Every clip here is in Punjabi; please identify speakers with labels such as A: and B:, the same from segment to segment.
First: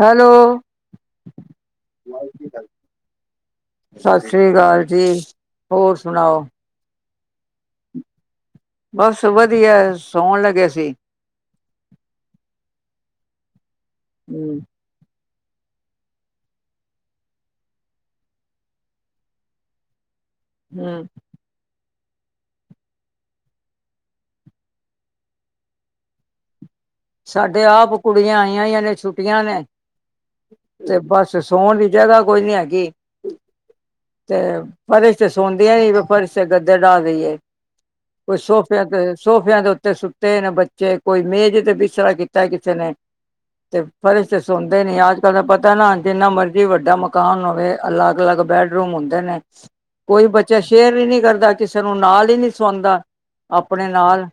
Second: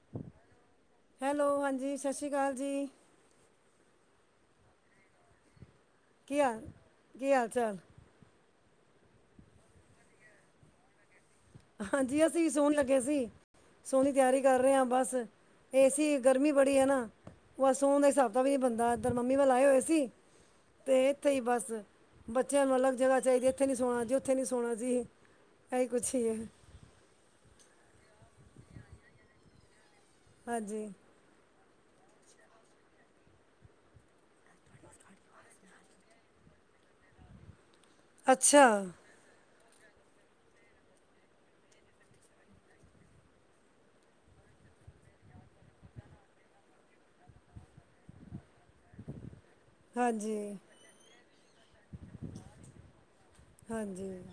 A: ਹੈਲੋ।
B: ਹੈਲੋ ਹਾਂਜੀ ਸਤਿ ਸ਼੍ਰੀ ਅਕਾਲ ਜੀ
A: ਸਤਿ ਸ਼੍ਰੀ ਅਕਾਲ ਜੀ, ਹੋਰ
B: ਕੀ
A: ਸੁਣਾਓ?
B: ਹਾਲ, ਕੀ ਹਾਲ-ਚਾਲ?
A: ਬਸ ਵਧੀਐ, ਸੋਣ ਲੱਗੇ ਸੀ।
B: ਹਾਂਜੀ, ਅਸੀਂ ਸੋਣ ਲੱਗੇ ਸੀ। ਸੋਣ ਦੀ ਤਿਆਰੀ
A: ਹੂੰ,
B: ਕਰ ਰਹੇ ਆਂ ਬਸ। ਏ ਸੀ ਗਰਮੀ ਬੜੀ ਐ ਨਾ। ਬਸ ਸੋਣ ਦਾ ਹਿਸਾਬਕਿਤਾਬ ਈ ਨੀ ਬਣਦਾ ਐਧਰ ਮੰਮੀ ਵਲ ਆਏ ਹੋਏ ਸੀ। ਤੇ
A: ਹੂੰ
B: ਏਥੇ ਹੀ ਬਸ, ਬੱਚਿਆਂ ਨੂੰ ਅਲੱਗ ਜਗ੍ਹਾ ਚਾਈਦੀ ਏ, ਏਥੇ ਨੀ ਸੋਣਾ ਜੀ ਉੱਥੇ ਨੀ ਸੋਣਾ ਜੀ। ਇਹੀ ਕੁਛ ਈ ਏ।
A: ਸਾਡੇ ਆਪ ਕੁੜੀਆਂ ਆਈਆਂ ਹੋਈਆਂ ਜੇ ਛੁੱਟੀਆਂ ਨੇ,
B: ਹਾਂਜੀ
A: ਤੇ ਬਸ ਤੇ ਸੋਣ ਦੀ ਜਗ੍ਹਾ ਕੋਈ ਨੀ ਹੈਗੀ। ਤੇ ਫਰਸ਼ ਤੇ ਸੌਦੀਆਂ ਈ ਨਈ ਫਰਸ਼ ਤੇ ਗੱਦੇ ਡਾ ਦੇਈਏ। ਕੋਈ
B: ਅੱਛਾ
A: ਸੋਫੇ ਤੇ ਸੋਫਿਆਂ ਦੇ ਉੱਤੇ ਸੁੱਤੇ ਹੋਏ ਨੇ ਬੱਚੇ, ਕੋਈ ਮੇਜ ਤੇ ਬਿਸਤਰਾ ਕੀਤਾ ਕਿਸੇ ਨੇ। ਤੇ ਫਰਸ਼ ਤੇ ਸੋਣਦੇ ਨੀ। ਅੱਜ-ਕੱਲ ਦਾ ਪਤੈ ਨਾ ਜਿੰਨਾ ਮਰਜੀ ਵੱਡਾ ਮਕਾਨ ਹੋਵੇ, ਅਲੱਗ-ਅਲੱਗ ਬੈਡ ਰੂਮ ਹੁੰਦੇ ਨੇ। ਕੋਈ
B: ਹਾਂਜੀ
A: ਬੱਚਾ ਸ਼ੇਅਰ ਵੀ ਨੀ ਕਰਦਾ, ਕਿਸੇ ਨੂੰ ਨਾਲ ਹੀ ਨੀ ਸਵਾਂਦਾ। ਅਪਣੇ
B: ਹਾਂਜੀ
A: ਨਾਲ।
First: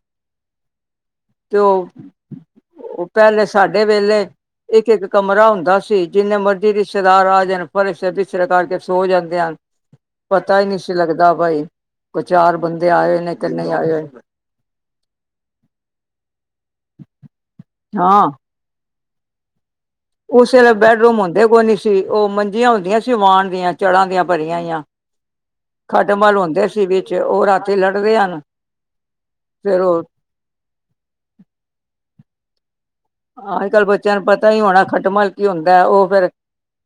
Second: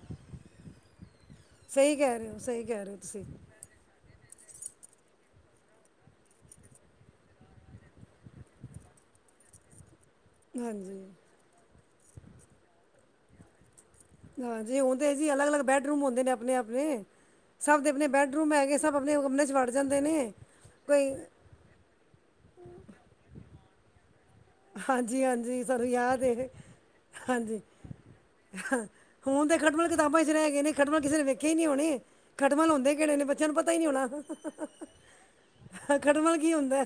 A: ਉਹ
B: ਸਹੀ ਕੈ ਰੇ ਔ, ਸਹੀ ਕੈ ਰੇ ਔ
A: ਉਹ
B: ਤੁਸੀਂ।
A: ਪਹਿਲੇ ਤੇ ਸਾਡੇ ਵੇਲੇ ਇੱਕ-ਇੱਕ ਕਮਰਾ ਹੁੰਦਾ ਸੀ, ਜਿੰਨੇ ਮਰਜ਼ੀ ਰਿਸ਼ਤੇਦਾਰ ਆ ਜਾਣ ਫਰਸ਼ ਤੇ ਬਿਸਤਰ ਡਾ ਕੇ ਸੋ ਜਾਂਦੇ ਹਨ। ਪਤਾ ਹੀ ਨੀ ਸੀ
B: ਹਾਂਜੀ
A: ਲੱਗਦਾ ਬਾਈ ਕੋਈ ਚਾਰ ਬੰਦੇ ਆਏ ਹੋਏ ਨੇ ਕਿ ਨਹੀਂ ਆਏ ਹੋਏ।
B: ਹਾਂਜੀ, ਹੋਣ ਤੇ ਜੀ ਅਲੱਗ-ਅਲੱਗ ਬੈਡਰੂਮ ਹੁੰਦੇ ਨੇ ਅਪਣੇ-ਅਪਣੇ। ਸਭ ਦੇ ਅਪਣੇ
A: ਹਾਂ
B: ਬੈਡਰੂਮ ਹੈਗੇ ਸਭ ਅਪਣੇ ਕਮਰੇ ਚ ਵੜ ਜਾਂਦੇ ਨੇ।
A: ਉਸ ਵੇਲੇ
B: ਕੋਈ
A: ਬੈਡਰੂਮ ਹੁੰਦੇ ਕੋਈ ਨੀ ਸੀ, ਓ ਮੰਜੀਆਂ ਹੁੰਦੀਆਂ ਸੀ ਵਾਣ ਦੀਆਂ। ਚੜਾਂ ਦੀਆਂ ਭਰੀਆਂ ਹੋਈਆਂ।
B: ਹਾਂਜੀ-ਹਾਂਜੀ ਸਾਨੂੰ ਯਾਦ
A: ਖੱਟਮਲ
B: ਏ
A: ਹੁੰਦੇ ਸੀ ਵਿੱਚ ਓ ਰਾਤੀ ਲੜਦੇ ਹਨ।
B: ਅਹ, ਹੁਣ ਤੇ
A: ਫਿਰ
B: ਖਟਮਲ
A: ਉਹ
B: ਕਿਤਾਬਾਂ ਚ ਰੈਗੇ ਨੇ, ਖੱਟਮਲ ਕਿਸੇ ਨੇ ਵੇਖੇ ਈ ਨੀ ਹੋਣੇ, ਖੱਟਮਲ ਹੁੰਦੇ ਕੇੜੇ ਨੇ ਬੱਚਿਆਂ ਨੂੰ
A: ਅੱਜ
B: ਪਤਾ ਈ ਨੀ
A: ਕੱਲ੍ਹ
B: ਹੋਣਾ,
A: ਬੱਚਿਆਂ ਨੂੰ ਪਤਾ ਹੀ ਹੋਣਾ ਖਟਮਲ ਕੀ ਹੁੰਦਾ ਉਹ ਫਿਰ
B: ਖਟਮਲ ਕੀ ਹੁੰਦਾ।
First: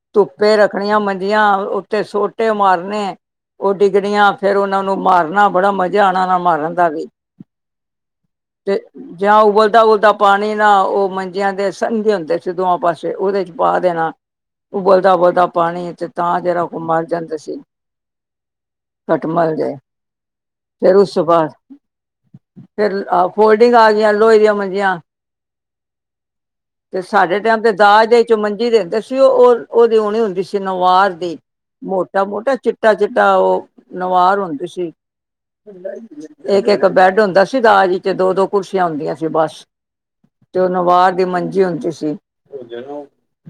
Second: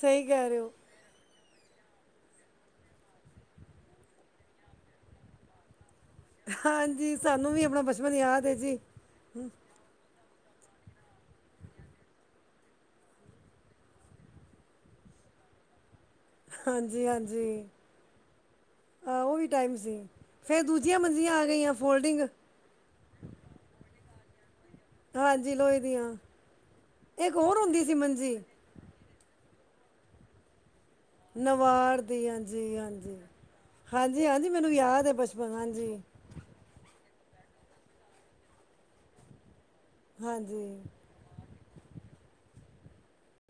B: ਸਹੀ ਕਹਿ
A: ਧੁੱਪੇ
B: ਰਹੇ ਹੋ
A: ਰੱਖਣੀਆਂ ਮੰਜੀਆਂ, ਉੱਤੇ ਸੋਟੇ ਮਾਰਨੇ। ਓ ਡਿੱਗਣੀਆਂ ਫੇਰ ਓਨਾ ਨੂੰ ਮਾਰਨਾ ਬੜਾ ਮਜ਼ਾ ਆਣਾ। ਮਾਰਨ ਦਾ ਵੀ,
B: ਹਾਂਜੀ ਸਾਨੂੰ ਵੀ ਆਪਣਾ ਬਚਪਨ ਯਾਦ ਹੈ ਜੀ
A: ਤੇ ਜਾਂ ਉਬਲਦਾ-ਉਬਲਦਾ ਪਾ ਪਾਣੀ ਨਾ, ਓ ਮੰਜਿਆਂ ਦੇ ਸੰਦੇ ਹੁੰਦੇ ਸੀ ਦੋਆ ਪਾਸੇ, ਉਦੇ ਚ ਪਾ ਦੇਣਾ। ਉਬਲਦਾ-ਉਬਲਦਾ ਪਾਣੀ ਤੇ ਤਾਂ ਜਰਾ ਕੋ ਓ ਮੱਰ ਜਾਂਦੇ ਸੀ।
B: ਹਾਂ ਔਵੀ
A: ਖਟਮਲ ਜੇ
B: ਟਾਈਮ ਸੀ, ਫੇਰ ਦੂਜੀਆਂ
A: ਉਸ ਤੋਂ
B: ਮੰਜ਼ੀਆਂ ਆ
A: ਬਾਅਦ
B: ਗਈਆਂ ਫੋਲਡਿੰਗ
A: ਫੇਰ ਆ ਫੋਲਡਿੰਗ ਆ ਗੀਆਂ, ਲੋਏ ਦੀਆਂ ਮੰਜੀਆਂ।
B: ਹਾਂਜੀ, ਲੋਏ ਦੀਆਂ।
A: ਤੇ
B: ਇੱਕ
A: ਸਾਡੇ
B: ਹੋਰ
A: ਟੈਮ ਤੇ
B: ਹੁੰਦੀ ਸੀ
A: ਦਾਜ ਦੇ ਏਚ ਓ ਮੰਜੀ ਦੇੰਦੇ ਸੀ, ਓ ਓਦੀ ਉਣੀ ਹੁੰਦੀ ਸੀ ਨਵਾਰ ਤੇ
B: ਨਵਾਰ ਦੀ
A: ਮੋਟਾ-ਮੋਟਾ,
B: ਹਾਂਜੀ ਹਾਂਜੀ
A: ਚਿੱਟਾ-ਚਿੱਟਾ ਓ
B: ਹਾਂਜੀ
A: ਨਵਾਰ
B: ਹਾਂਜੀ
A: ਹੁੰਦੀ
B: ਮੈਨੂੰ
A: ਸੀ।
B: ਯਾਦ ਹੈ ਬਚਪਨ ਹਾਂਜੀ
A: ਏੱਕ-ਏੱਕ ਬੈੱਡ ਹੁੰਦਾ ਸੀ ਦਾਜ ਚ, ਦੋ-ਦੋ ਕੁਰਸੀਆਂ ਹੁੰਦੀਆਂ ਸੀ ਬਸ। ਤੇ
B: ਹਾਂਜੀ
A: ਓ ਨਵਾਰ ਦੀ ਮੰਜੀ ਹੁੰਦੀ ਸੀ।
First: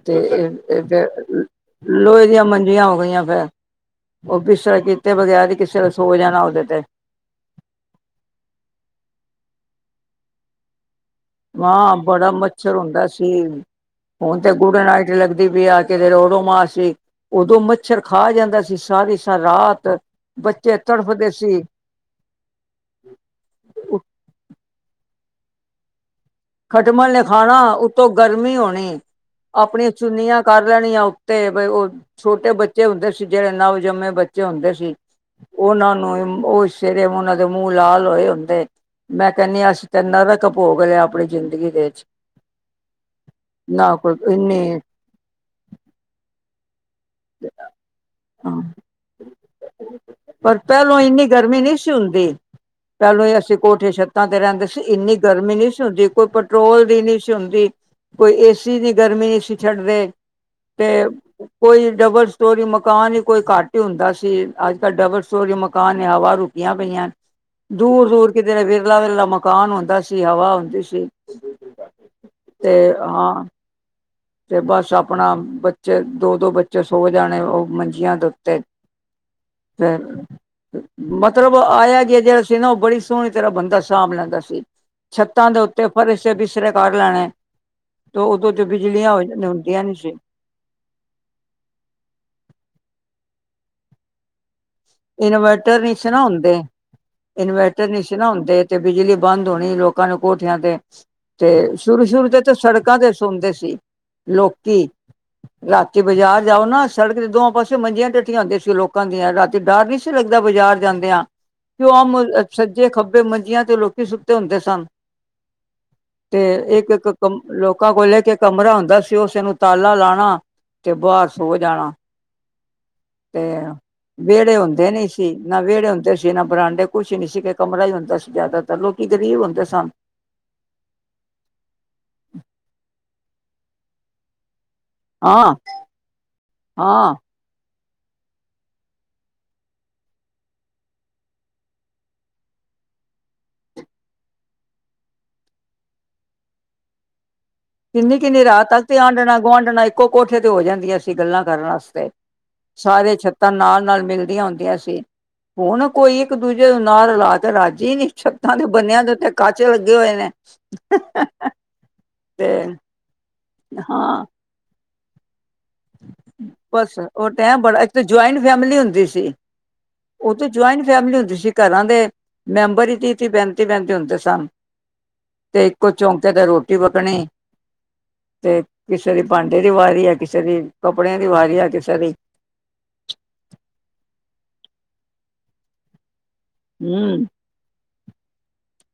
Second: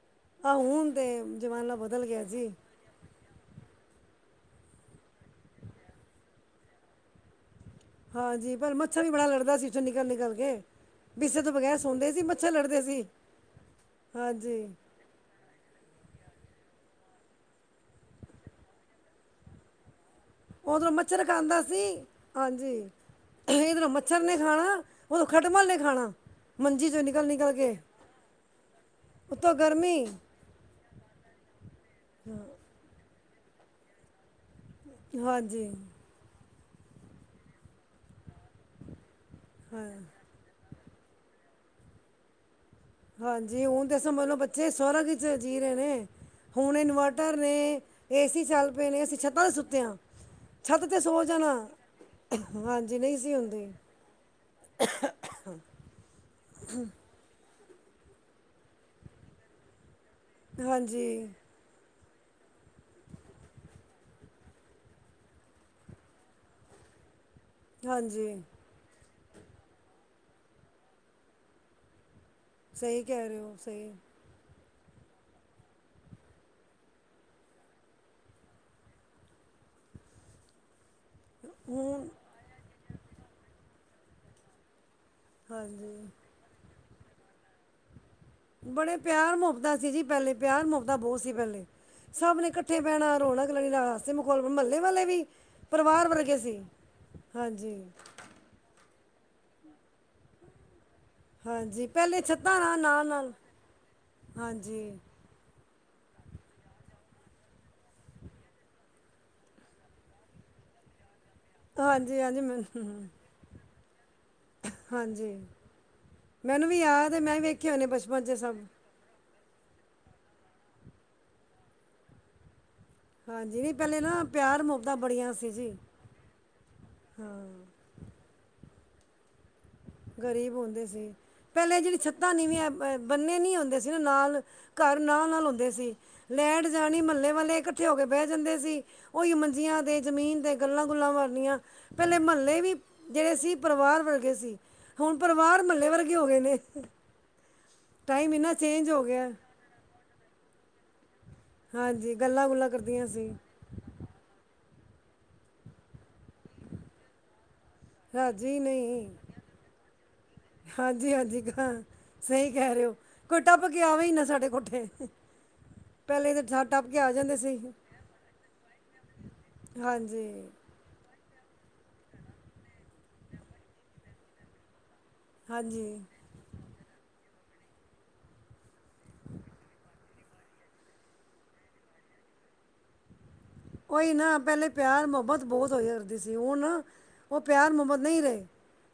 A: ਤੇ
B: ਆਹ
A: ਏਹ ਏ
B: ਹੁਣ
A: ਫੇ
B: ਤੇ ਜ਼ਮਾਨਾ ਬਦਲ ਗਿਆ
A: ਲੋਏ ਦੀਆਂ
B: ਜੀ
A: ਮੰਜੀਆਂ ਹੋ ਗਈਆਂ ਫੇਰ। ਓ ਬਿਸਤਰ੍ਹਾਂ ਕੀਤੇ ਬਗੈਰ ਹੀ ਕਿਸੇ ਲੇ ਸੋ ਜਾਣਾ ਓਦੇ ਤੇ।
B: ਹਾਂਜੀ, ਪਰ ਮੱਛਰ ਵੀ ਬੜਾ ਲੜਦਾ ਸੀ ਵਿੱਚੋਂ ਨਿਕਲ-ਨਿਕਲ ਕੇ। ਵਿਸੇ ਤੋਂ ਬਗੈਰ
A: ਹਾਂ,
B: ਸੌਂਦੇ ਸੀ
A: ਬੜਾ ਮੱਛਰ
B: ਲੜਦੇ
A: ਹੁੰਦਾ ਸੀ ਹੁਣ ਤੇ
B: ਹਾਂਜੀ
A: ਗੁੱਡ ਨਾਈਟ ਲੱਗਦੀ ਪੀ ਆ ਕਿਦਰੇ ਔਡੋ ਮਾਸ ਵੀ ਓਦੋਂ ਮੱਛਰ ਖਾ ਜਾਂਦਾ ਸੀ, ਸਾਰੀ-ਸਾਰ ਰਾਤ। ਬੱਚੇ
B: ਓਦੋ ਮੱਛਰ
A: ਤੜਫਦੇ
B: ਖਾਂਦਾ ਸੀ ਹਾਂਜੀ, ਏਧਰੋਂ ਮੱਛਰ ਨੇ ਖਾਣਾ, ਉਦੋਂ ਖੱਟਮਲ ਨੇ ਖਾਣਾ। ਮੰਜੀ ਚੋਂ
A: ਖਟਮਲ ਨੇ
B: ਨਿਕਲ ਨਿਕਲ
A: ਖਾਣਾ
B: ਕੇ
A: ਉੱਤੋਂ ਗਰਮੀ ਹੋਣੀ,
B: ਉੱਤੋਂ
A: ਆਪਣੀਆਂ
B: ਗਰਮੀ
A: ਚੁੰਨੀਆਂ ਕਰ ਲੈਣੀਆ ਉੱਤੇ ਬਈ ਓ ਛੋਟੇ ਬੱਚੇ ਹੁੰਦੇ ਸੀ ਜੇੜੇ ਨਵਜੰਮੇ ਬ ਹੁੰਦੇ ਸੀ
B: ਹਾਂਜੀ
A: ਓਨਾਂ ਨੂੰ ਓ ਸਵੇਰੇ ਓਨਾਂ ਦੇ ਮੂੰਹ ਲਾਲ ਹੋਏ ਹੁੰਦੇ ਮੈਂ ਕੈਣੀ ਆ ਅਸੀਂ ਤੇ ਨਰਕ ਪੋਗ ਲਯਾ ਅਪਣੀ ਜ਼ਿੰਦਗੀ ਦੇ ਚ
B: ਹਾਂਜੀ ਹੁਣ ਤੇ ਸਮਝ ਲੋ ਬੱਚੇ ਸਵਰਗ ਵਿੱਚ ਜੀ ਰਹੇ ਨੇ ਹੁਣ ਇਨਵਰ ਕਰ ਨੇ ਏ ਸੀ ਚੱਲ ਪਏ ਨੇ ਅਸੀਂ ਛੱਤਾਂ ਤੇ ਸੁੱਤੇ ਆ
A: ਪਰ ਪੈਲੋਂ ਇੰਨੀ ਗਰਮੀ ਨੀ ਸੀ ਹੁੰਦੀ
B: ਹਾਂਜੀ ਨਹੀਂ
A: ਪੈਲੋਂ
B: ਸੀ
A: ਅਸੀਂ
B: ਹੁੰਦੀ
A: ਕੋਠੇ ਛੱਤਾਂ ਤੇ ਰੈਂਦੇ ਸੀ ਇੰਨੀ ਗਰਮੀ ਨੀ ਸੀ ਹੁੰਦੀ ਕੋਈ ਪੈਟਰੋਲ ਦੀ ਨੀ ਸੀ ਹੁੰਦੀ ਕੋਈ ਏਸੀ ਦੀ ਗਰਮੀ ਨੀ ਸੀ ਛੱਡਦੇ ਤੇ
B: ਹਾਂਜੀ
A: ਕੋਈ ਡਬਲ ਸਟੋਰੀ ਮਕਾਨ ਈ ਕੋਈ ਘੱਟ ਹੀ ਹੁੰਦਾ ਸੀ ਅੱਜ-ਕੱਲ੍ਹ ਡਬਲ ਸਟੋਰੀ ਮਕਾਨ ਨੇ ਹਵਾ ਰੋਕ ਪਈਆਂ ਦੂਰ-ਦੂਰ
B: ਹਾਂਜੀ
A: ਕਿਤੇ ਵਿਰਲਾ-ਵਿਰਲਾ ਮ ਮਕਾਨ ਹੁੰਦਾ ਸੀ ਹਵਾ ਹੁੰਦੀ ਸੀ। ਤੇ
B: ਸਈ ਕੈ ਰੇ
A: ਹਾਂ
B: ਓ ਸਈ
A: ਤੇ ਬਸ ਆਪਣਾ ਬੱਚੇ ਦੋ-ਦੋ ਬੱਚੇ ਸੋ ਜਾਣੇ ਓ ਮੰਜੀਆਂ ਦੇ ਉੱਤੇ ਫੇਰ ਮਤਲਬ
B: ਹੁਣ
A: ਆਯਾ-ਗਯਾ ਜੇੜਾ ਸੀ ਨਾ ਐ ਬੜੀ ਸੋਹਣੀ ਤਰ੍ਹਾਂ ਬੰਦਾ ਸਾਂਭ ਲੈਂਦਾ ਸੀ। ਛੱਤਾਂ ਦੇ ਉੱਤੇ
B: ਹਾਂਜੀ
A: ਫਰਸ਼ ਤੇ ਬਿਸਤਰੇ ਕਰ ਲੈਣੇ ਤੇ ਓਦੋਂ
B: ਬੜੇ ਪਿਆਰ ਮੋਬਤਾ ਸੀ ਜੀ ਪੈਲੇ ਪਿਆਰ ਮੋਬਤਾਂ ਬੋਹਤ ਸੀ ਪੈਲੇ ਸਭ ਨੇ ਇਕੱਠੇ ਬੈਣਾ ਰੌਣਕ ਲੱਗ ਜਾਣਾ ਬਸ ਅ ਮਖੌਲ ਮਹੱਲੇ ਵਾਲੇ ਵੀ
A: ਇਨਵਰਟਰ ਨਹੀਂ
B: ਪਰਿਵਾਰ
A: ਨਾ
B: ਵਰਗੇ ਸੀ
A: ਹੁੰਦੇ
B: ਹਾਂਜੀ
A: ਇਨਵਰਟਰ ਨਹੀਂ ਨਾ ਹੁੰਦੇ ਤੇ ਬਿਜਲੀ ਬੰਦ ਹੋਣੀ ਲੋਕਾਂ ਨੇ ਕੋਠਿਆਂ ਤੇ ਤੇ
B: ਹਾਂਜੀ
A: ਸ਼ੁਰੂ
B: ਪਹਿਲੇ
A: -ਸ਼ੁਰੂ ਤੇ ਤਾਂ
B: ਛੱਤਾਂ ਨਾਲ
A: ਸੜਕਾਂ
B: ਨਾਲ
A: ਤੇ
B: ਨਾਲ
A: ਸੌਦੇ ਸੀ ਲੋਕੀ
B: ਹਾਂਜੀ
A: ਰਾਤੀ ਬਾਜ਼ਾਰ ਜਾਓ ਨਾ ਸੜਕ ਦੇ ਦੋਾਂ ਪਾਸੇ ਮੰਜੀਆਂ ਡੱਠੀਆ ਹੁੰਦੀ ਸੀ ਲੋਕਾਂ ਦੀਆਂ ਰਾਤੀ ਡਰ ਨਹੀਂ ਸੀ ਲੱਗਦਾ ਬਾਜ਼ਾਰ ਜਾਂਦਿਆਂ ਕਿਉ ਆ
B: ਹਾਂਜੀ ਹਾਂਜੀ
A: ਸੱਜੇ
B: ਮੈਨੂੰ
A: ਖੱਬੇ ਮੰਜੀਆਂ ਤੇ ਲੋਕੀ ਸੁ
B: ਹਾਂਜੀ
A: ਤੇ
B: ਮੈਨੂੰ ਵੀ
A: ਇੱਕ -ਇੱਕ
B: ਯਾਦ ਹੈ
A: ਕਮ
B: ਮੈਂ ਵੇਖੇ ਹੋਏ ਨੇ
A: ਲੋਕਾਂ ਕੋਲ
B: ਬਚਪਨ
A: ਇਕ-
B: 'ਚ
A: ਇਕ
B: ਸਭ
A: ਕਮਰਾ ਹੁੰਦਾ ਸੀ ਉਸੇ ਨੂੰ ਤਾਲਾ ਲਾਣਾ ਤੇ ਬਾਰ ਸੋ ਜਾਣਾ ਤੇ
B: ਹਾਂਜੀ ਵੀ ਪੈਲੇ ਨਾ
A: ਵਿਹੜੇ
B: ਪਿਆਰ
A: ਹੁੰਦੇ
B: ਮੁਹੱਬਤਾਂ
A: ਨੀ
B: ਬੜੀਆਂ
A: ਸੀ ਨਾ
B: ਜੀ
A: ਵਿਹੜੇ ਹੁੰਦੇ ਸੀ ਨਾ ਬਰਾਂਡੇ ਕੁਛ ਹੀ ਨਹੀਂ ਸੀਗੇ ਕ ੜਾ ਹੀ ਹੁੰਦਾ ਸੀ ਜ਼ਿਆਦਾ ਤਾਂ ਲੋਕੀ ਗ਼ਰੀਬ ਹੁੰਦੇ ਸਨ
B: ਗ਼ਰੀਬ ਹੁੰਦੇ ਸੀ ਪੈਲੇ ਜੇੜੀ ਛੱਤਾਂ ਨੀਵੀਆ ਬੰਨੇ ਨੀ ਹੁੰਦੇ ਸੀ ਨਾ ਨਾਲ ਘਰ ਨ ਨਾਲ- ਨਾਲ ਨਾਲ
A: ਹਾਂ
B: ਹੁੰਦੇ ਸੀ ਲੈਟ ਜਾਣੀ
A: ਹਾਂ
B: ਮਹੱਲੇ ਵਾਲੇ ਇਕੱਠੇ ਇਕੱਠੇ ਹੋ ਕੇ ਬੈ ਜਾਂਦੇ ਸੀ ਉਹੀ ਮੰਜੀਆਂ 'ਤੇ ਜ਼ਮੀਨ 'ਤੇ ਗੱਲਾਂ ਗੁੱਲਾਂ ਮਾਰਨੀਆਂ ਪੈਲੇ ਮਹੱਲੇ ਵੀ ਜੇੜੇ ਸੀ ਪਰਿਵਾਰ ਵਰ ਗੇ ਸੀ ਹੁਣ ਪਰਿਵਾਰ ਮਹੱਲੇ ਵਰਗੇ ਹੋ ਗਏ ਨੇ
A: ਕਿੰਨੀ-
B: ਟਾਈਮ
A: ਕਿੰਨੀੇ
B: ਇੰਨਾ
A: ਰਾਤ ਤੱਕ
B: ਚੇਂਜ
A: ਤੇ
B: ਹੋ ਗਿਆ
A: ਆਂਡਣਾ ਗੁਆਂਢਣਾ ੋ ਇੱਕੋ ਕੋਠੇ ਤੇ ਹੋ ਜਾਂਦੀਆਂ ਸੀ ਗੱਲਾਂ ਕਰਨ ਵਾਸਤੇ
B: ਹਾਂਜੀ ਗੱਲਾਂ ਗੁੱਲਾਂ ਕਰਦੀਆਂ
A: ਸਾਰੇ
B: ਸੀ
A: ਛੱਤਾਂ ਨਾਲ- ਨਾਲ ਮਿਲਦੀਆਂ ਹੁੰਦੀਆਂ ਹੁਣ ਕੋਈ ਇੱਕ ਦੂਜੇ ਨਾਲ ਰਲਾ ਕੇ ਰਾਜ ਜੀ ਨੀ ਛੱਤਾਂ
B: ਰਾਜੀ
A: ਤੇ ਬੰਨਿਆ
B: ਨਹੀਂ
A: ਦੇ ਉੱਤੇ ਕੱਚ ਲੱਗੇ ਹੋਏ ਨੇ
B: ਹਾਂਜੀ ਹਾਂਜੀ ਕ ਸਹੀ
A: ਤੇ
B: ਕੈ ਰਹੇ ਹੋ ਕੋਈ ਟੱਪ ਕੇਆਵੇ ਹੀ ਨਾ
A: ਹਾਂ
B: ਸਾਡੇ ਕੋਠੇ ਪਹਿਲੇ ਤਾਂ ਸਾ ਟੱਪ
A: ਬਸ
B: ਕੇ ਆ
A: ਉਹ
B: ਜਾਂਦੇ ਸੀ
A: ਟਾਈਮ ਬੜਾ ਇੱਕ ਤਾਂ ਜੁਆਇੰਟ ਫੈਮਿਲੀ ਹੁੰਦੀ ਸੀ
B: ਹਾਂਜੀ
A: ਉ ਤੇ ਜੁਆਇੰਟ ਫੈਮਲੀ ਹੁੰਦੀ ਸੀ ਘਰਾਂ ਦੇ ਮੈਂਬਰ ਹੀ ਤੀ-ਤੀ ਪੈਂਤੀ ਪੈਂਤੀ ਹੁੰਦੇ ਸਨ ਤੇ ਇੱਕੋ
B: ਹਾਂਜੀ
A: ਚੌਂਕ ਕਦੇ ਰੋਟੀ ਪੱਕਣੀ ਤੇ ਕਿਸੇ ਦੀ ਭਾਂਡੇ ਦੀ ਵਾਰੀ ਹੈ ਕਿਸੇ ਦੀ ਕੱਪੜਿਆਂ ਦੀ ਵਾਰੀ ਹ ਅੱਜ ਸਾਡੀ
B: ਓਈ ਨਾ ਪੈਲੇ ਪਿਆਰ ਮੁਹੱਬਤ ਬੋਤ ਹੋਇਆ ਕਰਦੀ ਸੀ ਹੁਣ
A: ਹੂੰ
B: ਉਹ ਪਿਆਰ ਮੁਹੱਬਤ ਨਹੀਂ ਰਹੇ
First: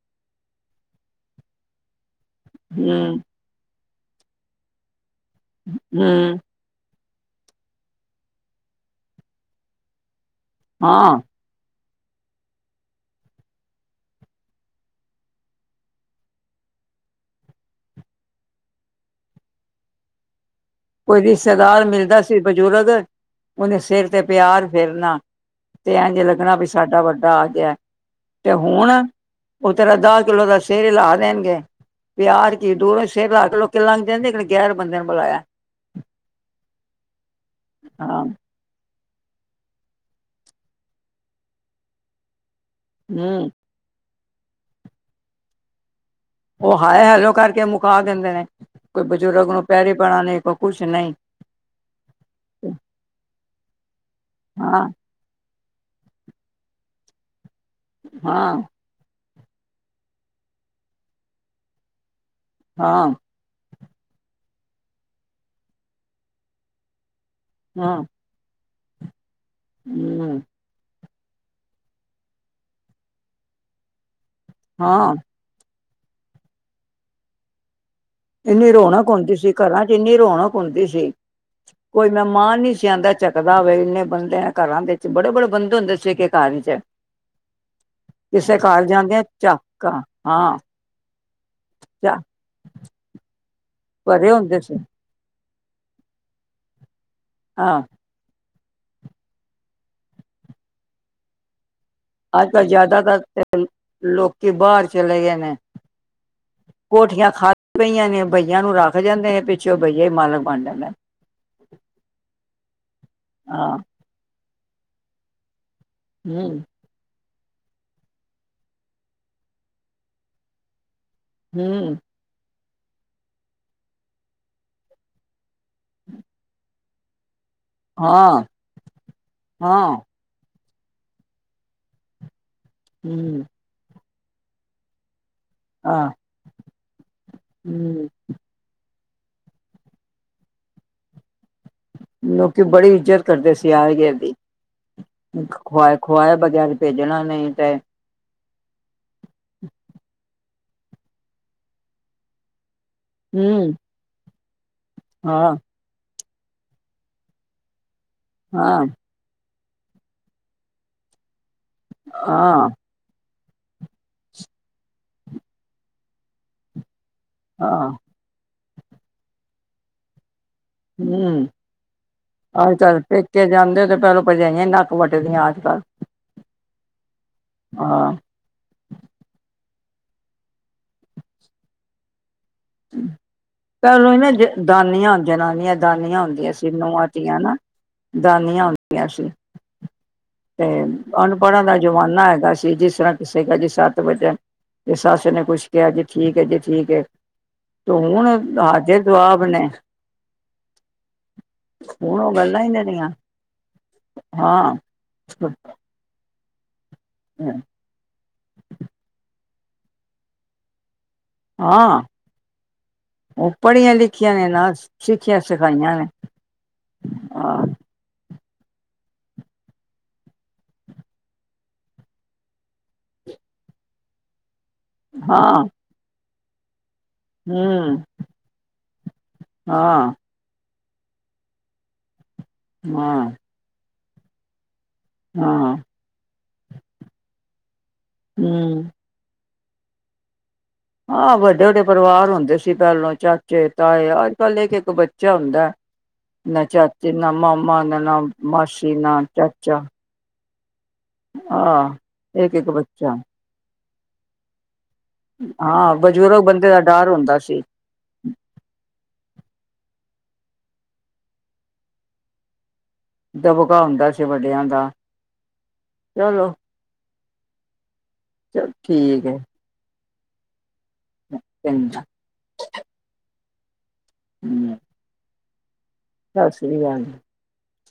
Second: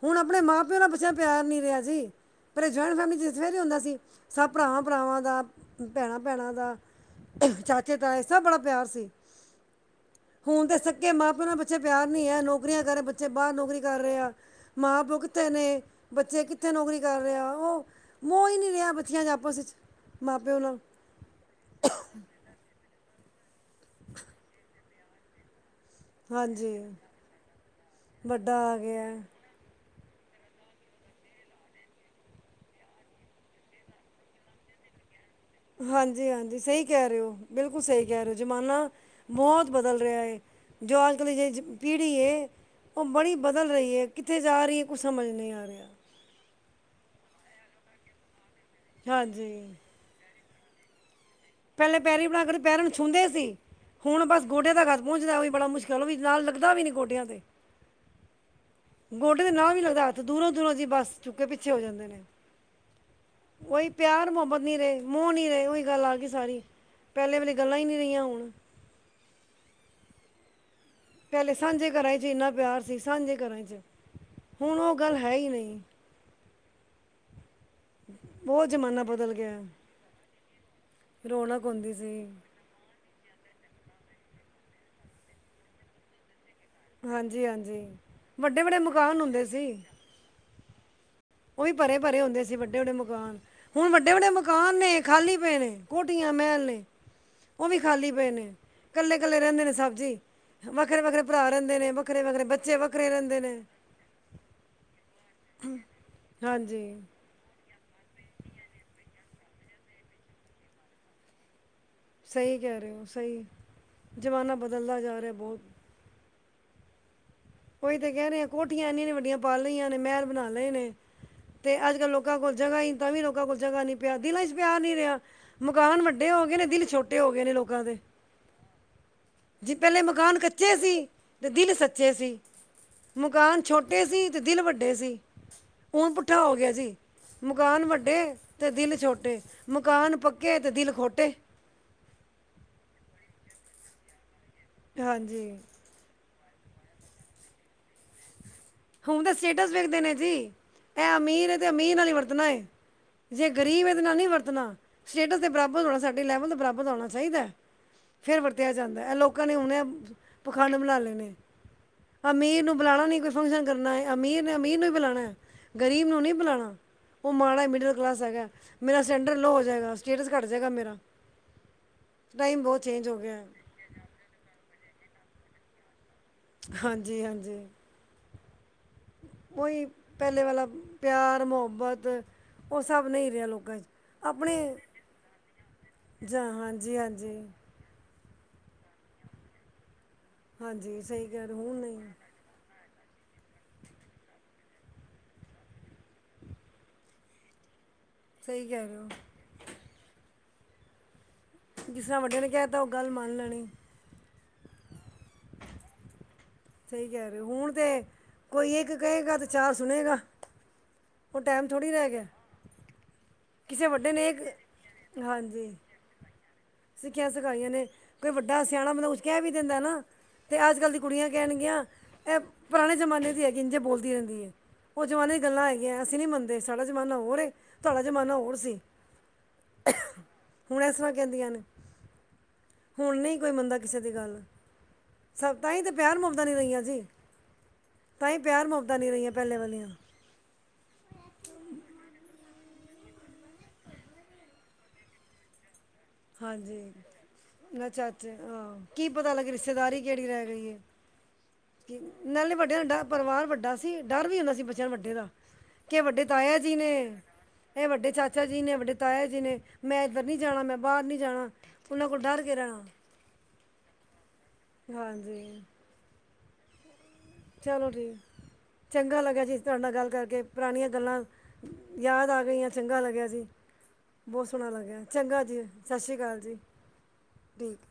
B: ਹੁਣ ਆਪਣੇ ਮਾਂ ਪਿਓ ਨਾਲ ਬੱਚਿਆਂ ਦਾ ਪਿਆਰ ਨਹੀਂ ਰਿਹਾ ਜੀ ਪੈਲੇ ਜੋਇੰਟ
A: ਹੂੰ
B: ਫੈਮਿਲੀ ਫੇ ਵੀ ਹੁੰਦਾ ਸੀ ਸਭ ਭਰਾਵਾਂ- ਭਰਾਵਾਂ ਦਾ ਭੈਣਾਂ-
A: ਹਮ
B: ਭੈਣਾਂ ਦਾ ਚਾਚੇ ਤਾਏ ਸਭ ਬੜਾ ਪਿਆਰ ਸੀ ਹੁਣ ਤਾਂ ਸਕੇ
A: ਹਾਂ
B: ਮਾਂ ਪਿਓ ਨਾਲ ਬੱਚੇ ਪਿਆਰ ਨਹੀਂ ਹੈ ਨੌਕਰੀਆਂ ਕਰੇ ਬੱਚੇ ਬਾਰ ਨੌਕਰੀ ਕਰ ਰਹੇ ਆ ਮਾਂ ਪਿਓ ਕਿੱਥੇ ਨੇ ਬੱਚੇ ਕਿੱਥੇ ਨੌਕਰੀ ਕਰ ਰੇਆ ਉਹ ਮੋਹ ਹੀ ਨਹੀਂ ਰਿਹਾ ਬਚੀਆਂ ਚ ਆਪਸ ਵਿੱਚ ਮਾਂ ਪਿਓ ਨਾਲ
A: ਕੋਈ ਰਿਸ਼ਤੇਦਾਰ ਮਿਲਦਾ ਸੀ ਬਜ਼ੁਰਗ ਉਹਨੇ ਸਿਰ ਤੇ ਪਿਆਰ ਫੇਰਨਾ ਤੇ ਐਂਂਜ ਲੱਗਣਾ ਵੀ
B: ਹਾਂਜੀ
A: ਸਾਡਾ ਵੱਡਾ ਆਗਯਾ ਹੈ ਤੇ
B: ਵੱਡਾ ਆ
A: ਹੁਣ
B: ਗਿਆ
A: ਉਹ ਤੇਰਾ ਦਾਹ ਕਿੱਲੋ ਦਾ ਸੇਰ ਹਿਲਾ ਦੇਣਗੇ ਪਿਆਰ ਕੀ ਦੂਰੋਂ ਸਿਰ ਲਾ ਕੇ ਲੋਕੀ ਲੰਘਦੇ ਜਾਂਦੇ ਇੱਕ ਗੈਰ ਬੰਦੇ ਨੇ ਬੁਲਾਇਆ
B: ਹਾਂਜੀ-ਹਾਂਜੀ ਸਹੀ ਕੈ ਰੇ ਹੋ ਬਿਲਕੁਲ ਸਹੀ ਕਹਿ
A: ਹਾਂ
B: ਰੇ ਹੋ ਜ਼ਮਾਨਾ ਬੋਤ ਬਦਲ ਰੇਹਾ ਹੈ ਜੋ ਅੱਜ ਕੱਲ੍ਹ ਦੀ ਜਿ ਪੀੜ੍ਹੀ ਹੈ ਉਹ ਬੜੀ
A: ਹਮ
B: ਬਦਲ ਰਹੀ ਹੈ ਕਿੱਥੇ ਜਾ ਰਹੀ ਹੈ ਕੁਛ ਸਮਝ ਨਹੀਂ ਆ ਰਿਹਾ
A: ਉਹ ਹਾਏ ਹੈਲੋ ਕਰਕੇ ਮੁਕਾ ਦਿੰਦੇ ਨੇ ਕੋਈ ਬਜ਼ੁਰਗ ਨੂੰ
B: ਹਾਂਜੀ
A: ਪੈਰੀ ਪੈਣਾ ਨਹੀਂ ਕੋਈ ਕੁਛ ਨਹੀਂ
B: ਪੈਲੇ ਪੈਰੀ ਪੋਣਾ ਕਰ ਪੈਰਾਂ ਨੁ ਛੂੰਦੇ ਸੀ ਹੁਣ ਬਸ ਗੋਡਿਆ
A: ਹਾਂ
B: ਤਕ ਪੋਚਦਾ ਵੀ ਬੜਾ ਮੁਸ਼ਕਲ ਉਹ ਵੀ ਨਾਲ ਲੱਗਦਾ ਵੀ ਨੀ ਗੋਡਿਆਂ ਤੇ
A: ਹਾਂ
B: ਗੋਡੇ ਦੇ ਨਾਂ ਵੀ ਲੱਗਦਾ ਹਥ, ਦੂਰੋਂ-ਦੂਰੋਂ ਜੀ, ਬੱਸ ਝੁੱਕੇ ਪਿੱਛੇ ਹੋ ਜਾਂਦੇ ਨੇ
A: ਹਾਂ
B: ਕੋਈ ਪਿਆਰ ਮੁਹੱਬਤ ਨੀ ਰਹੇ, ਮੋਹ ਨੀ ਰਹੇ, ਉਹੀ ਗੱਲ ਆ ਗਈ ਸਾਰੀ ਪਹਿਲੇ ਵਾਲੀ ਗੱਲਾਂ ਹੀ ਨਹੀਂ
A: ਹਾਂ
B: ਰਹੀਆਂ ਹੁਣ
A: ਹਮ
B: ਪਹਿਲੇ ਸਾਂਝੇ ਘਰਾਂ ਚ ਇੰਨਾ ਪਿਆਰ ਸੀ, ਸਾਂਝੇ ਘਰਾਂ ਚ ਹੁਣ ਉਹ
A: ਹਾਂ
B: ਗੱਲ, ਹੈ ਹੀ ਨਹੀਂ ਬਹੁਤ
A: ਇੰਨੀ
B: ਜ਼ਮਾਨਾ
A: ਰੌਣਕ
B: ਬਦਲ
A: ਹੁੰਦੀ ਸੀ,
B: ਗਿਆ
A: ਘਰਾਂ ਚ ਇੰਨੀ ਰੌਣਕ ਹੁੰਦੀ ਸੀ,
B: ਰੌਣਕ ਹੁੰਦੀ
A: ਕੋਈ
B: ਸੀ
A: ਮੈਂਹਮਾਂਣ ਨੀ ਸੀ ਆਂਂਦਾ ਝਕਦਾ ਵੇ, ਇੰਨੇ ਬੰਦੇ ਘਰਾਂ ਦੇ ਵਿੱਚ, ਬੜੇ-ਬੜੇ ਬੰਦੇ ਹੁੰਦੇ ਸੀ, ਇਕ-ਇਕ ਘਰ ਚ
B: ਹਾਂਜੀ ਹਾਂਜੀ
A: ਕਿਸੇ
B: ਵੱਡੇ ਵੱਡੇ
A: ਘਰ
B: ਮਕਾਨ
A: ਜਾਂਦੇਆ
B: ਹੁੰਦੇ ਸੀ
A: ਝਾਕਾ ਹਾਂ
B: ਉਹ ਵੀ
A: ਚਾ
B: ਭਰੇ-ਭਰੇ ਹੁੰਦੇ ਸੀ ਵੱਡੇ-ਵੱਡੇ ਮਕਾਨ, ਹੁਣ ਵੱਡੇ-ਵੱਡੇ
A: ਭਰੇ ਹੁੰਦੇ ਸੀ
B: ਮਕਾਨ ਨੇ ਖਾਲੀ ਪਏ ਨੇ, ਕੋਟੀਆਂ ਮਹਿਲ ਨੇ, ਉਹ ਵੀ
A: ਹਾਂ
B: ਖਾਲੀ ਦੇਨੇ ਕੱਲੇ-ਕੱਲੇ ਰਹਿੰਦੇ ਨੇ ਸਬ ਜ਼ੀ, ਵੱਖਰੇ-ਵੱਖਰੇ ਭਰਾ ਰਹਿੰਦੇ ਨੇ ਵੱਖਰੇ ਵੱਖਰੇ
A: ਅੱਜ ਕੱਲ
B: ਬੱਚੇ ਵੱਖਰੇ
A: ਜਿਆਦਾਤਰ
B: ਰਹਿੰਦੇ ਨੇ
A: ਤੇ, ਲੋਕੀ ਬਾਹਰ ਚਲੇ ਗਏ ਨੇ
B: ਹਾਂਜੀ
A: ਕੋਠੀਆਂ ਖਾ ਪਈਆਂ ਨੇ, ਭਈਆਂ ਨੂੰ ਰੱਖ ਜਾਂਦੇ ਨੇ, ਪਿੱਛੇ ਉਹ ਬਈਏ ਹੀ ਮਾਲਕ ਬਣ ਜਾਂਦੇ ਨੇ
B: ਸਹੀ ਕਹਿ ਰਹੇ ਹੋ, ਸਹੀ,
A: ਹਾਂ
B: ਜ਼ਮਾਨਾ ਬਦਲਦਾ ਜਾ ਰਿਹਾ ਬਹੁਤ
A: ਹਮ
B: ਉਹੀ ਤਾਂ ਕਹਿ ਰਹੇ ਆ, ਕੋਠੀਆਂ ਇੰਨੀਆਂ- ਇਨੀਆਂ ਵੱਡੀਆਂ ਪਾ ਲਈਆਂ ਨੇ, ਮਹਿਲ ਬਣਾ ਲਏ ਨੇ, ਤੇ
A: ਹੂੰ
B: ਅੱਜ ਕੱਲ੍ਹ ਲੋਕ ਲੋਕਾਂ ਕੋਲ ਜਗ੍ਹਾ ਹੀ, ਤਾਂ ਵੀ ਲੋਕਾਂ ਕੋਲ ਜਗਾ ਨਹੀਂ ਪਿਆ, ਦਿਲ ਚ ਪਿਆਰ ਨੀ ਰਿਹਾ, ਮਕਾਨ ਵੱਡੇ ਹੋ ਗਏ ਨੇ, ਦਿਲ ਛੋਟੇ ਟੇ ਹੋ ਗਏ ਨੇ ਲੋਕਾਂ ਦੇ,
A: ਹਾਂ
B: ਜੀ
A: ਹਾਂ
B: ਪਹਿਲੇ ਮਕਾਨ ਕੱਚੇ ਸੀ, ਤੇ ਦਿਲ ਸੱਚੇ ਕਚੇ ਸੀ,
A: ਹੂੰ
B: ਮਕਾਨ ਛੋਟੇ ਸੀ, ਤੇ ਦਿਲ ਵੱਡੇ ਸੀ
A: ਹਾਂ
B: ਹੁਣ ਪੁੱਠਾ ਹੋ ਗਿਆ ਜੀ, ਮਕਾਨ
A: ਹੂੰ
B: ਵੱਡੇ ਅਤੇ ਦਿਲ ਛੋਟੇ, ਮਕਾਨ ਪੱਕੇ ਤੇ, ਦਿਲ ਖੋਟੇ
A: ਲੋਕੀ ਬੜੀ ਇੱਜਤ ਕਰਦੇ ਸੀ, ਆਏ ਗਏ ਦੀ
B: ਹਾਂਜੀ
A: ਖ ਖੋਵਾਏ ਬਗੈਰ ਭੇਜਣਾ ਨਹੀਂ ਤੇ
B: ਹੁਣ ਤਾਂ ਸਟੇਟਸ ਵੇਖਦੇ ਨੇ ਜੀ, ਇਹ ਅਮੀਰ ਹੈ, ਤੇ ਅਮੀਰ ਨਾਲ ਹੀ ਵਰਤਣਾ ਹੈ ਜੇ
A: ਹੂੰ
B: ਗਰੀਬ ਹੈ, ਤਾਂ ਨਾਲ ਨਹੀਂ ਵਰਤਣਾ ਸਟੇਟਸ ਦੇ
A: ਹਾਂ
B: ਬਰਾਬਦ ਹੋਣਾ, ਸਾਡੇ ਲੈਵਲ ਦੇ ਬਰਾਬਰ ਹੋਣਾ ਚਾਹੀਦਾ ਫਿਰ ਵਰਤਿਆ
A: ਹਾਂ
B: ਜਾਂਦਾ ਹੈ, ਲੋਕਾਂ ਨੇ, ਹੁਣ ਏ ਪਖਾਡ ਬਣਾ ਲੈਣੇ
A: ਹਾਂ
B: ਅਮੀਰ ਨੂੰ ਬੁਲਾਣਾ ਨਹੀ, ਕੋਈ ਫੰਕਸ਼ਨ ਕਰਨਾ ਹੈ, ਅਮੀਰ ਨੇ ਅਮੀਰ ਨੂੰ ਹੀ ਬੁਲਾਉਣਾ, ਗ਼ਰੀਬ ਨੂੰ ਨਹੀਂ ਬੁਲਾਣਾ ਉਹ ਮਾੜਾ ਹੀ
A: ਹਾਂ
B: ਮਿਡਲ ਕਲਾਸ ਹੈਗਾ, ਮੇਰਾ ਸਟੈਂਡਰ ਲੋਅ ਹੋ ਜਾਏਗਾ, ਸਟੇਟਸ ਘੱਟ ਜਾਏਗਾ, ਮੇਰਾ
A: ਹਮ,
B: ਟਾਈਮ
A: ਅੱਜ
B: ਬਹੁਤ
A: ਕਲ
B: ਚੇਂਜ ਹੋ ਗਿਆ
A: ਪੇਕੇ
B: ਹੈ
A: ਜਾਂਦੇ ਤੇ ਪਹਿਲੋਂ, ਭਰਜਾਈਆਂ ਨੱਕ ਵੱਢੇ ਦੀਆਂ ਅੱਜ ਕੱਲ੍ਹ
B: ਹਾਂਜੀ-ਹਾਂਜੀ
A: ਹਾਂ
B: ਓਹੀ, ਪਹਿਲੇੇ ਵਾਲਾ ਪਿਆਰ ਮੁਹੱਬਤ ਉਹ ਸਭ ਨਹੀਂ ਰਿਹਾ ਲੋਕਾਂ ਚ,
A: ਪਹਿਲੋਂ ਹੀ ਨਾ
B: ਆਪਣੇ
A: ਦਾਨੀਆਂ ਜਨਾਨੀਆਂ ਦਾਨੀਆਂ
B: ਜਾਂ
A: ਹੁੰਦੀਆਂ ਸੀ
B: ਹਾਂਜੀ
A: ਨੂੰਹਾਂ
B: ਹਾਂ ਜੀ
A: ਧੀਆਂ ਨਾ ਦਾਨੀਆਂ ਹੁੰਦੀਆਂ ਸੀ ਤੇ
B: ਹਾਂਜੀ ਸਹੀ ਕਹਿ ਰਹੇ
A: ਅਨਪੜ੍ਹਾਂ
B: ਹੋ,
A: ਦਾ
B: ਹੁਣ ਨਹੀਂ
A: ਜ਼ਮਾਨਾ ਹੈਗਾ ਸੀ, ਜਿਸ ਤਰ੍ਹਾਂ ਅਸੀ ਕਿਹਾ ਜੀ, ਸਤਿ ਬਚਨ, ਤੇ ਸੱਸ ਨੇ ਕੁਛ ਕਿਹਾ ਜੀ, ਠੀਕ ਹੈ, ਜੀ ਠੀਕ ਹੈ। ਤੇ ਹੁਣ
B: ਸਹੀ ਕਹਿ ਰਹੇ
A: ਹਾਜ਼ਰ
B: ਹੋ
A: ਜੁਵਾਬ ਨੇ।
B: ਜਿਸ ਤਰ੍ਹਾਂ
A: ਹੁਣ ਉਹ
B: ਵੱਡੇ ਨੇ
A: ਗੱਲਾਂ
B: ਕਿਹਾ,
A: ਹੀ
B: ਤਾ ਉਹ ਗੱਲ
A: ਰਹੀਆਂ
B: ਮੰਨ ਲੈਣੀ।
A: ਹਾਂ।
B: ਸਹੀ ਕਹਿ ਰਹੇ ਹੋ, ਹੁਣ ਤੇ, ਕੋਈ ਇੱਕ ਕਹੇਗਾ ਤੇ ਚਾਰ ਸੁਣੇਗਾ। ਉਹ ਟਾਈਮ ਥੋੜ੍ਹੀ
A: ਹਾਂ
B: ਰਹਿ ਗਿਆ।
A: ਉਹ
B: ਕਿਸੇ
A: ਪੜ੍ਹੀਆਂ
B: ਵੱਡੇ
A: ਲਿਖੀਆਂ ਨੇ ਨਾ ਸਿੱਖੀਆਂ
B: ਹਾਂਜੀ
A: ਸਿਖਾਈਆਂ ਨੇ,
B: ਸਿੱਖਿਆ
A: ਹਾਂ
B: ਸਿਖਾਈਆਂ ਨੇ, ਕੋਈ ਵੱਡਾ ਸਿਆਣਾ ਮਤਲਬ ਉਸ ਕਹਿ ਵੀ ਦਿੰਦਾ ਨਾ ਤੇ ਅੱਜ ਕੱਲ੍ਹ ਦੀ ਕੁੜੀਆਂ ਕਹਿਣਗੀਆਂ, ਇਹ ਪੁਰਾਣੇ ਜ਼ਮਾਨੇ ਦੀ ਹੈਗੀ ਇੰਝੇ ਬੋਲਦੀ ਰਹਿੰਦੀ ਐ। ਉਹ ਜ਼ਮਾਨੇ ਦੀ
A: ਹਾਂ
B: ਗੱਲਾਂ ਹੈਗੀਆਂ ਅਸੀਂ ਨੀ ਮੰਨਦੇ ਸਾਡਾ ਜ਼ਮਾਨਾ ਹੋਰ ਐ,
A: ਹੂੰ
B: ਤੁਹਾਡਾ ਜ਼ਮਾਨਾ ਹੋਰ ਸੀ।
A: ਹਾਂ,
B: ਹੁਣ ਇਸ ਤਰ੍ਹਾਂ ਕਹਿੰਦੀਆਂ ਨੇ, ਹੁਣ
A: ਹਾਂ
B: ਨੀ ਕੋਈ ਮੰਨਦਾ ਕਿਸੇ ਦੀ ਗੱਲ ਨੂੰ ਸਬ ਤਾਂ
A: ਹਾਂ,
B: ਹੀ ਤੇ ਪਿਆਰ ਮੁਹੱਬਤਾ ਨੀ ਰਈਆਂ ਜੀ, ਤਾਈ ਪਿਆਰ
A: ਹੂੰ।
B: ਮੁਹੱਬਤਾਂ ਨੀ ਰਈਆਂ ਪਹਿਲੇ ਵਾਲੀਆਂ।
A: ਹਾਂ ਵੱਡੇ ਵੱਡੇ ਪਰਿਵਾਰ ਹੁੰਦੇ ਸੀ ਪਹਿਲੋਂ ਚਾਚੇ ਤਾਏ ਅੱਜ ਕੱਲ੍ਹ ਇੱਕ ਇੱਕ ਬੱਚਾ ਹੁੰਦਾ। ਨਾ
B: ਹਾਂਜੀ
A: ਚਾਚੇ ਨਾ ਮਾਮਾ ਨਾ ਨਾ
B: ਚਾਚੇ ਹਾਂ
A: ਮਾਸੀ
B: ਕੀ
A: ਨਾ
B: ਪਤਾ ਲੱਗੇ
A: ਚਾਚਾ,
B: ਰਿਸ਼ਤੇਦਾਰੀ ਕਿਹੜੀ ਰਹਿ ਗਈ ਐ।
A: ਆਹ।
B: ਕਿ ਨਾਲੇ
A: ਇੱਕ-ਇੱਕ
B: ਵੱਡਿਆਂ ਨਾਲ ਡ
A: ਬੱਚਾ
B: ਪਰਿਵਾਰ ਵੱਡਾ ਸੀ ਡਰ ਵੀ ਹੁੰਦਾ ਸੀ ਬੱਚਿਆਂ ਨੂੰ ਵੱਡੇ ਦਾ।
A: ਹਾਂ
B: ਕਿ ਵੱਡੇ
A: ਬਜ਼ੁਰਗ
B: ਤਾਇਆ
A: ਬੰਦੇ
B: ਜੀ
A: ਦਾ
B: ਨੇ
A: ਡਰ ਹੁੰਦਾ ਸੀ।
B: ਇਹ ਵੱਡੇ ਚਾਚਾ ਜੀ ਨੇ ਵੱਡੇ ਤਾਇਆ ਜੀ ਨੇ, ਮੈਂ ਇੱਧਰ ਨੀ ਜਾਣਾ ਮੈਂ ਬਾਹਰ ਨੀ ਜਾਣਾ। ਉਹਨਾਂ ਕੋਲ ਡਰ ਕੇ ਰਹਿਣਾ
A: ਦਬਕਾ ਹੁੰਦਾ ਸੀ ਵੱਡਿਆਂ ਦਾ,
B: ਹਾਂਜੀ
A: ਚਲੋ
B: ਚਲੋ ਠੀਕ,
A: ਚ
B: ਚੰਗਾ
A: ਠੀਕ ਏ
B: ਲੱਗਿਆ ਜੀ ਤੁਹਾਡੇ ਨਾਲ ਗੱਲ ਕਰਕੇ। ਪੁਰਾਣੀਆਂ ਗੱਲਾਂ,
A: ਚੰਗਾ।
B: ਯਾਦ ਆ ਗਈਆਂ ਚੰਗਾ ਲੱਗਿਆ ਸੀ। ਬਹੁਤ ਸੋਹਣਾ
A: ਹੂੰ,
B: ਲੱਗਿਆ ਚੰਗਾ ਜੀ ਸਤਿ ਸ਼੍ਰੀ ਅਕਾਲ ਜੀ
A: ਸ੍ਰੀ ਅਕਾਲ।
B: ਠੀਕ